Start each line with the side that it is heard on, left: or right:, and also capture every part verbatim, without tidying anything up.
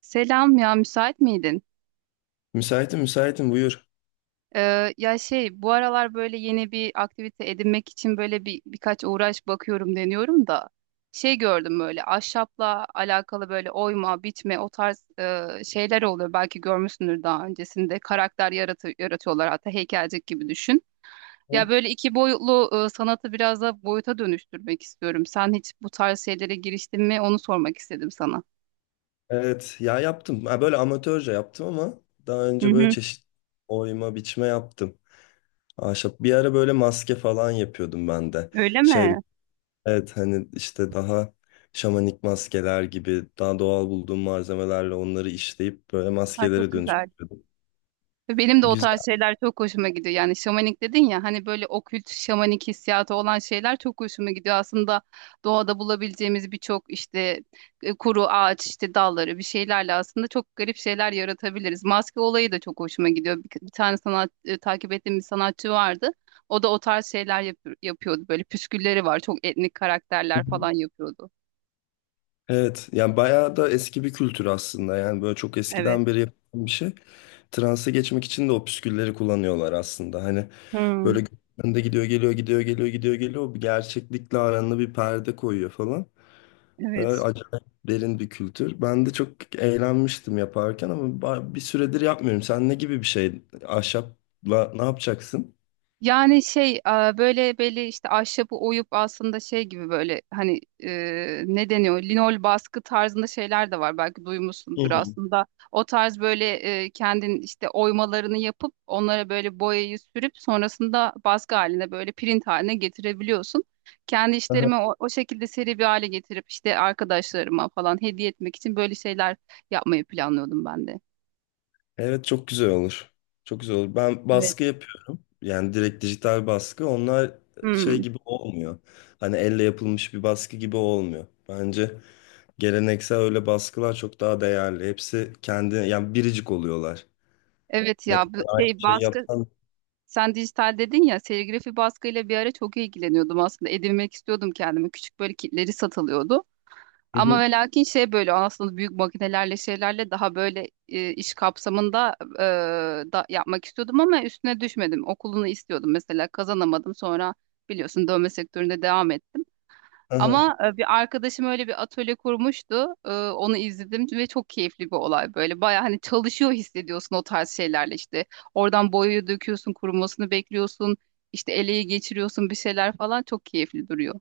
right: Selam ya, müsait miydin?
left: Müsaitim, müsaitim, buyur.
right: Ee, ya şey bu aralar böyle yeni bir aktivite edinmek için böyle bir birkaç uğraş bakıyorum, deniyorum da şey gördüm, böyle ahşapla alakalı böyle oyma, biçme o tarz e, şeyler oluyor. Belki görmüşsündür, daha öncesinde karakter yaratı yaratıyorlar, hatta heykelcik gibi düşün. Ya
left: Hı?
right: böyle iki boyutlu e, sanatı biraz da boyuta dönüştürmek istiyorum. Sen hiç bu tarz şeylere giriştin mi? Onu sormak istedim sana.
left: Evet, ya yaptım. Ha, böyle amatörce yaptım ama daha
right: Hı
left: önce böyle
right: hı.
left: çeşit oyma, biçme yaptım. Ahşap. Bir ara böyle maske falan yapıyordum ben de.
right: Öyle
left: Şey,
right: mi?
left: evet, hani işte daha şamanik maskeler gibi daha doğal bulduğum malzemelerle onları işleyip böyle
right: Ha, çok
left: maskelere
right: güzel.
left: dönüştürüyordum.
right: Benim de o
left: Güzel.
right: tarz şeyler çok hoşuma gidiyor. Yani şamanik dedin ya, hani böyle okült şamanik hissiyatı olan şeyler çok hoşuma gidiyor. Aslında doğada bulabileceğimiz birçok işte e, kuru ağaç, işte dalları, bir şeylerle aslında çok garip şeyler yaratabiliriz. Maske olayı da çok hoşuma gidiyor. Bir, bir tane sanat, e, takip ettiğim bir sanatçı vardı. O da o tarz şeyler yap- yapıyordu. Böyle püskülleri var. Çok etnik
left: Hı
right: karakterler
left: hı.
right: falan yapıyordu.
left: Evet, yani bayağı da eski bir kültür aslında. Yani böyle çok
right: Evet.
left: eskiden beri yapılan bir şey. Transa geçmek için de o püskülleri kullanıyorlar aslında. Hani
right: Hmm.
left: böyle önde gidiyor geliyor, gidiyor geliyor, gidiyor geliyor. Bir gerçeklikle aranda bir perde koyuyor falan. Ee,
right: Evet.
left: acayip derin bir kültür. Ben de çok eğlenmiştim yaparken ama ba- bir süredir yapmıyorum. Sen ne gibi bir şey? Ahşapla ne yapacaksın?
right: Yani şey a, böyle belli işte ahşabı oyup aslında şey gibi, böyle hani e, ne deniyor, linol baskı tarzında şeyler de var, belki duymuşsundur
left: Hmm.
right: aslında. O tarz böyle e, kendin işte oymalarını yapıp onlara böyle boyayı sürüp sonrasında baskı haline, böyle print haline getirebiliyorsun. Kendi
left: Aha.
right: işlerimi o, o şekilde seri bir hale getirip işte arkadaşlarıma falan hediye etmek için böyle şeyler yapmayı planlıyordum ben de.
left: Evet, çok güzel olur. Çok güzel olur. Ben
right: Evet.
left: baskı yapıyorum. Yani direkt dijital baskı. Onlar şey
right: Hmm.
left: gibi olmuyor. Hani elle yapılmış bir baskı gibi olmuyor. Bence geleneksel öyle baskılar çok daha değerli. Hepsi kendi, yani biricik oluyorlar.
right: Evet
left: Ne
right: ya, bu
left: kadar aynı
right: şey
left: şey
right: baskı.
left: yapsan.
right: Sen dijital dedin ya, serigrafi baskıyla bir ara çok ilgileniyordum aslında, edinmek istiyordum kendime, küçük böyle kitleri satılıyordu
left: Hı
right: ama
left: hı,
right: ve lakin şey, böyle aslında büyük makinelerle şeylerle daha böyle e, iş kapsamında e, da, yapmak istiyordum ama üstüne düşmedim, okulunu istiyordum mesela, kazanamadım, sonra biliyorsun dövme sektöründe devam ettim.
left: aha.
right: Ama e, bir arkadaşım öyle bir atölye kurmuştu. E, Onu izledim ve çok keyifli bir olay böyle. Baya hani çalışıyor hissediyorsun o tarz şeylerle işte. Oradan boyayı döküyorsun, kurumasını bekliyorsun. İşte eleyi geçiriyorsun bir şeyler falan, çok keyifli duruyor.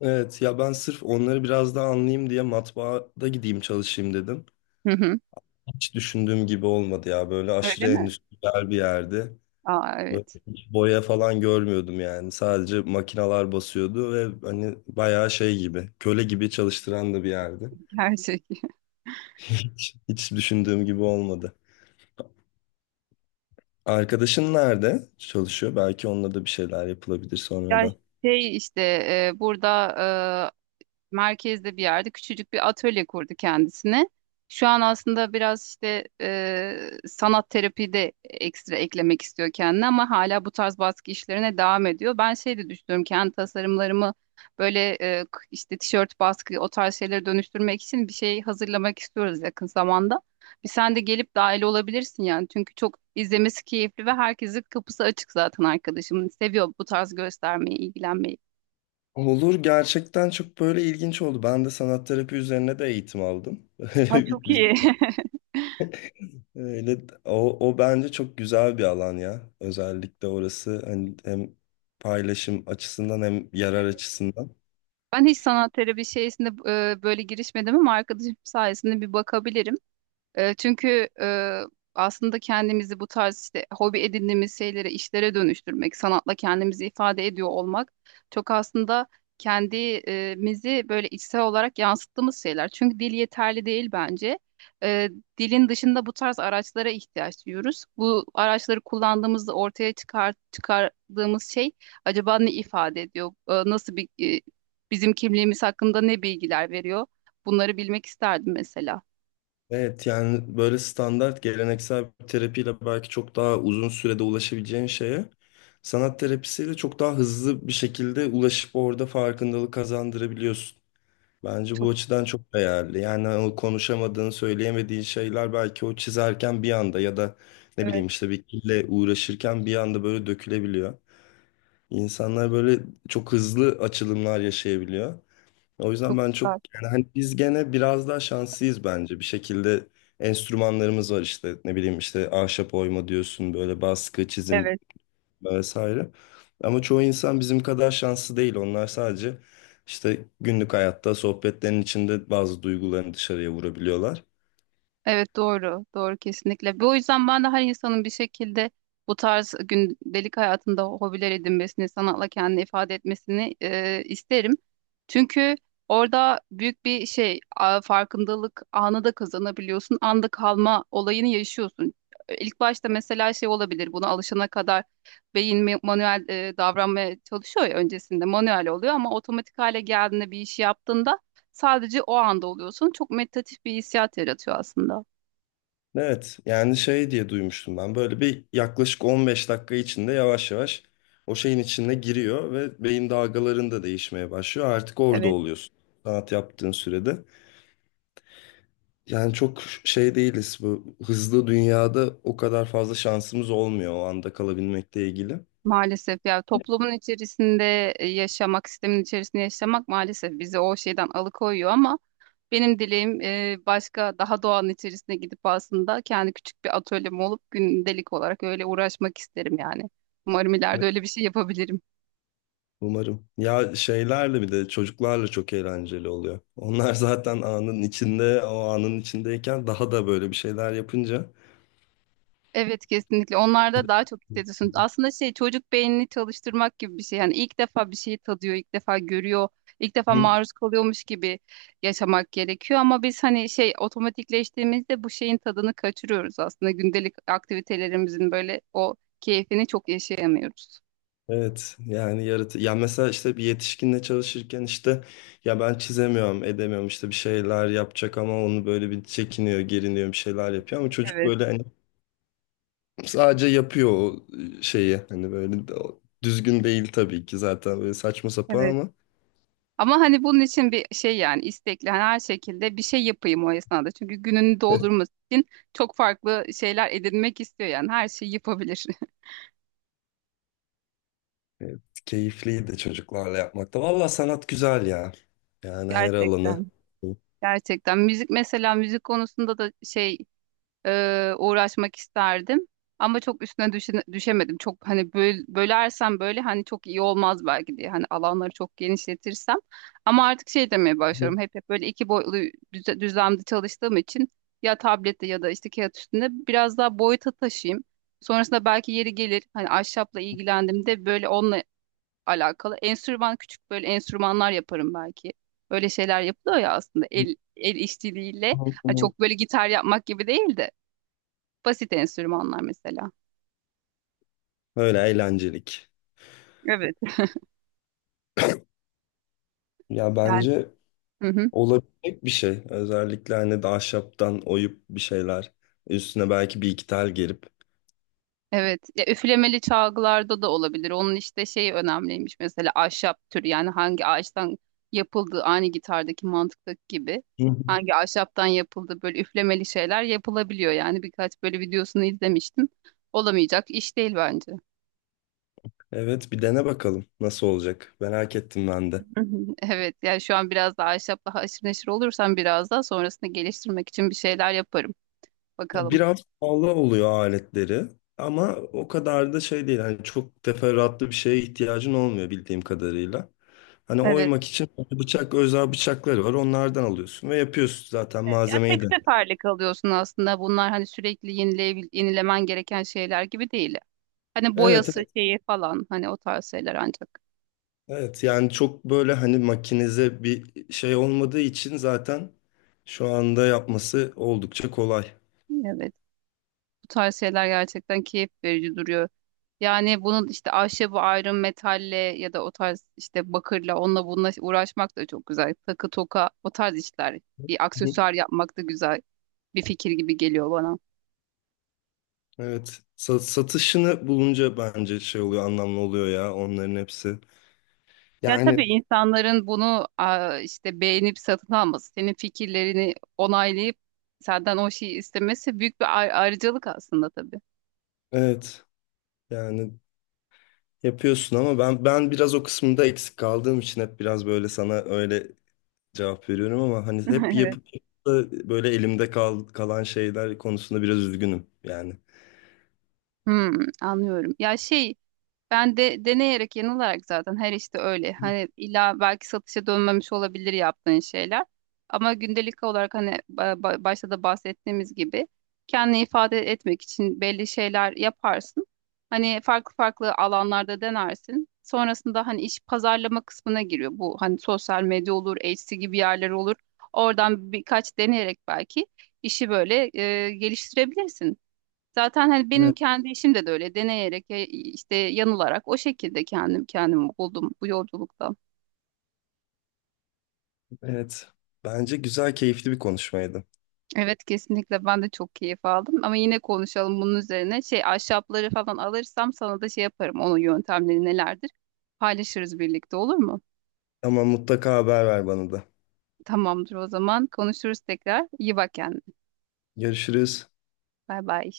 left: Evet ya, ben sırf onları biraz daha anlayayım diye matbaada gideyim çalışayım dedim.
right: Hı hı.
left: Hiç düşündüğüm gibi olmadı ya. Böyle
right: Öyle
left: aşırı
right: mi?
left: endüstriyel bir yerdi.
right: Aa,
left: Böyle
right: evet.
left: hiç boya falan görmüyordum yani. Sadece makinalar basıyordu ve hani bayağı şey gibi, köle gibi çalıştıran da bir yerdi.
right: Gerçek.
left: Hiç, hiç düşündüğüm gibi olmadı. Arkadaşın nerede çalışıyor? Belki onunla da bir şeyler yapılabilir
right: Ya
left: sonradan.
right: şey işte, e, burada e, merkezde bir yerde küçücük bir atölye kurdu kendisine. Şu an aslında biraz işte e, sanat terapi de ekstra eklemek istiyor kendine, ama hala bu tarz baskı işlerine devam ediyor. Ben şey de düşünüyorum, kendi tasarımlarımı böyle e, k- işte tişört baskı o tarz şeylere dönüştürmek için bir şey hazırlamak istiyoruz yakın zamanda. Bir sen de gelip dahil olabilirsin yani, çünkü çok izlemesi keyifli ve herkesin kapısı açık zaten arkadaşım. Seviyor bu tarz göstermeyi, ilgilenmeyi.
left: Olur, gerçekten çok böyle ilginç oldu. Ben de sanat terapi üzerine de eğitim aldım.
right: Ha,
left: Biz-
right: çok
left: biz-
right: iyi.
left: Öyle, o, o bence çok güzel bir alan ya. Özellikle orası hani hem paylaşım açısından hem yarar açısından.
right: Ben hiç sanat terapi şeysinde e, böyle girişmedim ama arkadaşım sayesinde bir bakabilirim. E, çünkü e, aslında kendimizi bu tarz işte hobi edindiğimiz şeylere, işlere dönüştürmek, sanatla kendimizi ifade ediyor olmak çok aslında kendimizi böyle içsel olarak yansıttığımız şeyler. Çünkü dil yeterli değil bence. E, Dilin dışında bu tarz araçlara ihtiyaç duyuyoruz. Bu araçları kullandığımızda ortaya çıkar, çıkardığımız şey acaba ne ifade ediyor? E, nasıl bir e, bizim kimliğimiz hakkında ne bilgiler veriyor? Bunları bilmek isterdim mesela.
left: Evet, yani böyle standart geleneksel bir terapiyle belki çok daha uzun sürede ulaşabileceğin şeye sanat terapisiyle çok daha hızlı bir şekilde ulaşıp orada farkındalık kazandırabiliyorsun. Bence
right: Çok
left: bu açıdan çok değerli. Yani o konuşamadığın, söyleyemediğin şeyler belki o çizerken bir anda ya da ne
right: evet
left: bileyim işte bir kille uğraşırken bir anda böyle dökülebiliyor. İnsanlar böyle çok hızlı açılımlar yaşayabiliyor. O yüzden
right: çok
left: ben çok,
right: güzel.
left: yani hani biz gene biraz daha şanslıyız bence. Bir şekilde enstrümanlarımız var işte, ne bileyim işte ahşap oyma diyorsun, böyle baskı, çizim
right: Evet.
left: vesaire. Ama çoğu insan bizim kadar şanslı değil. Onlar sadece işte günlük hayatta sohbetlerin içinde bazı duygularını dışarıya vurabiliyorlar.
right: Evet doğru, doğru, kesinlikle. Bu yüzden ben de her insanın bir şekilde bu tarz gündelik hayatında hobiler edinmesini, sanatla kendini ifade etmesini e, isterim. Çünkü orada büyük bir şey, a- farkındalık anı da kazanabiliyorsun, anda kalma olayını yaşıyorsun. İlk başta mesela şey olabilir, buna alışana kadar beyin ma- manuel e, davranmaya çalışıyor ya, öncesinde manuel oluyor ama otomatik hale geldiğinde bir işi yaptığında sadece o anda oluyorsun. Çok meditatif bir hissiyat yaratıyor aslında.
left: Evet, yani şey diye duymuştum ben. Böyle bir yaklaşık on beş dakika içinde yavaş yavaş o şeyin içine giriyor ve beyin dalgaların da değişmeye başlıyor. Artık orada
right: Evet,
left: oluyorsun. Sanat yaptığın sürede. Yani çok şey değiliz, bu hızlı dünyada o kadar fazla şansımız olmuyor o anda kalabilmekle ilgili.
right: maalesef ya, toplumun içerisinde e, yaşamak, sistemin içerisinde yaşamak maalesef bizi o şeyden alıkoyuyor, ama benim dileğim e, başka, daha doğanın içerisine gidip aslında kendi küçük bir atölyem olup gündelik olarak öyle uğraşmak isterim yani. Umarım ileride öyle bir şey yapabilirim.
left: Umarım. Ya, şeylerle bir de çocuklarla çok eğlenceli oluyor. Onlar zaten anın içinde, o anın içindeyken daha da böyle bir şeyler yapınca.
right: Evet, kesinlikle. Onlarda daha çok hissediyorsun. Aslında şey, çocuk beynini çalıştırmak gibi bir şey. Yani ilk defa bir şeyi tadıyor, ilk defa görüyor, ilk defa
left: Hı.
right: maruz kalıyormuş gibi yaşamak gerekiyor. Ama biz hani şey, otomatikleştiğimizde bu şeyin tadını kaçırıyoruz aslında. Gündelik aktivitelerimizin böyle o keyfini çok yaşayamıyoruz.
left: Evet, yani yaratı ya, mesela işte bir yetişkinle çalışırken işte ya ben çizemiyorum edemiyorum, işte bir şeyler yapacak ama onu böyle bir çekiniyor, geriniyor, bir şeyler yapıyor ama çocuk
right: Evet,
left: böyle hani sadece yapıyor o şeyi. Hani böyle de- o- düzgün değil tabii ki, zaten böyle saçma sapan
right: evet.
left: ama
right: Ama hani bunun için bir şey yani istekli, hani her şekilde bir şey yapayım o esnada. Çünkü gününü doldurması için çok farklı şeyler edinmek istiyor yani, her şeyi yapabilir.
left: evet, keyifliydi çocuklarla yapmakta. Valla sanat güzel ya. Yani her alanı.
right: Gerçekten. Gerçekten müzik mesela, müzik konusunda da şey, e, uğraşmak isterdim ama çok üstüne düşe- düşemedim. Çok hani böl, bölersem böyle hani çok iyi olmaz belki diye, hani alanları çok genişletirsem, ama artık şey demeye başlıyorum, hep hep böyle iki boyutlu düze- düzlemde çalıştığım için ya tablette ya da işte kağıt üstünde biraz daha boyuta taşıyayım. Sonrasında belki yeri gelir, hani ahşapla ilgilendiğimde böyle onunla alakalı. Enstrüman, küçük böyle enstrümanlar yaparım belki. Öyle şeyler yapılıyor ya aslında, el el işçiliğiyle. Hani çok böyle gitar yapmak gibi değil de basit enstrümanlar mesela.
left: Öyle eğlencelik.
right: Evet.
left: Ya
right: Yani,
left: bence
right: hı hı,
left: olabilecek bir şey. Özellikle hani de ahşaptan oyup bir şeyler. Üstüne belki bir iki tel gerip.
right: evet. Ya, üflemeli çalgılarda da olabilir. Onun işte şey önemliymiş mesela, ahşap türü yani hangi ağaçtan yapıldığı, aynı gitardaki mantıktaki gibi.
left: Hı hı.
right: Hangi ahşaptan yapıldı, böyle üflemeli şeyler yapılabiliyor yani, birkaç böyle videosunu izlemiştim. Olamayacak iş değil bence.
left: Evet, bir dene bakalım nasıl olacak. Merak ettim ben de.
right: Hı hı. Evet yani, şu an biraz daha ahşapla haşır neşir olursam biraz daha sonrasında geliştirmek için bir şeyler yaparım.
left: Ya,
right: Bakalım.
left: biraz pahalı oluyor aletleri ama o kadar da şey değil. Hani çok teferruatlı bir şeye ihtiyacın olmuyor bildiğim kadarıyla. Hani
right: Evet.
left: oymak için hani bıçak, özel bıçakları var. Onlardan alıyorsun ve yapıyorsun zaten
right: Evet. Ya tek
left: malzemeyi de.
right: seferlik alıyorsun aslında. Bunlar hani sürekli yenileyebil yenilemen gereken şeyler gibi değil. Hani
left: Evet,
right: boyası,
left: evet,
right: şeyi falan hani, o tarz şeyler ancak.
left: evet. Yani çok böyle hani makinize bir şey olmadığı için zaten şu anda yapması oldukça kolay.
right: Evet. Bu tarz şeyler gerçekten keyif verici duruyor. Yani bunun işte, ahşabı ayrı metalle ya da o tarz işte bakırla, onunla bununla uğraşmak da çok güzel. Takı, toka, o tarz işler. Bir
left: Hı.
right: aksesuar yapmak da güzel. Bir fikir gibi geliyor bana.
left: Evet. Sa- satışını bulunca bence şey oluyor, anlamlı oluyor ya onların hepsi.
right: Ya tabii,
left: Yani
right: insanların bunu aa, işte beğenip satın alması, senin fikirlerini onaylayıp senden o şeyi istemesi büyük bir ay- ayrıcalık aslında tabii.
left: evet. Yani yapıyorsun ama ben ben biraz o kısmında eksik kaldığım için hep biraz böyle sana öyle cevap veriyorum ama hani hep
right: Evet.
left: yapıp da böyle elimde kal, kalan şeyler konusunda biraz üzgünüm yani.
right: Hmm, anlıyorum. Ya şey, ben de deneyerek yanılarak zaten, her işte öyle. Hani illa belki satışa dönmemiş olabilir yaptığın şeyler. Ama gündelik olarak hani ba- ba- başta da bahsettiğimiz gibi kendini ifade etmek için belli şeyler yaparsın. Hani farklı farklı alanlarda denersin. Sonrasında hani iş, pazarlama kısmına giriyor. Bu hani sosyal medya olur, Etsy gibi yerler olur. Oradan birkaç deneyerek belki işi böyle e, geliştirebilirsin. Zaten hani benim
left: Evet,
right: kendi işim de, de öyle deneyerek ya- işte yanılarak o şekilde kendim kendimi buldum bu yolculukta.
left: evet. Bence güzel, keyifli bir konuşmaydı.
right: Evet kesinlikle, ben de çok keyif aldım, ama yine konuşalım bunun üzerine. Şey, ahşapları falan alırsam sana da şey yaparım, onun yöntemleri nelerdir paylaşırız birlikte, olur mu?
left: Ama mutlaka haber ver bana da.
right: Tamamdır, o zaman konuşuruz tekrar. İyi bak kendine.
left: Görüşürüz.
right: Bay bay.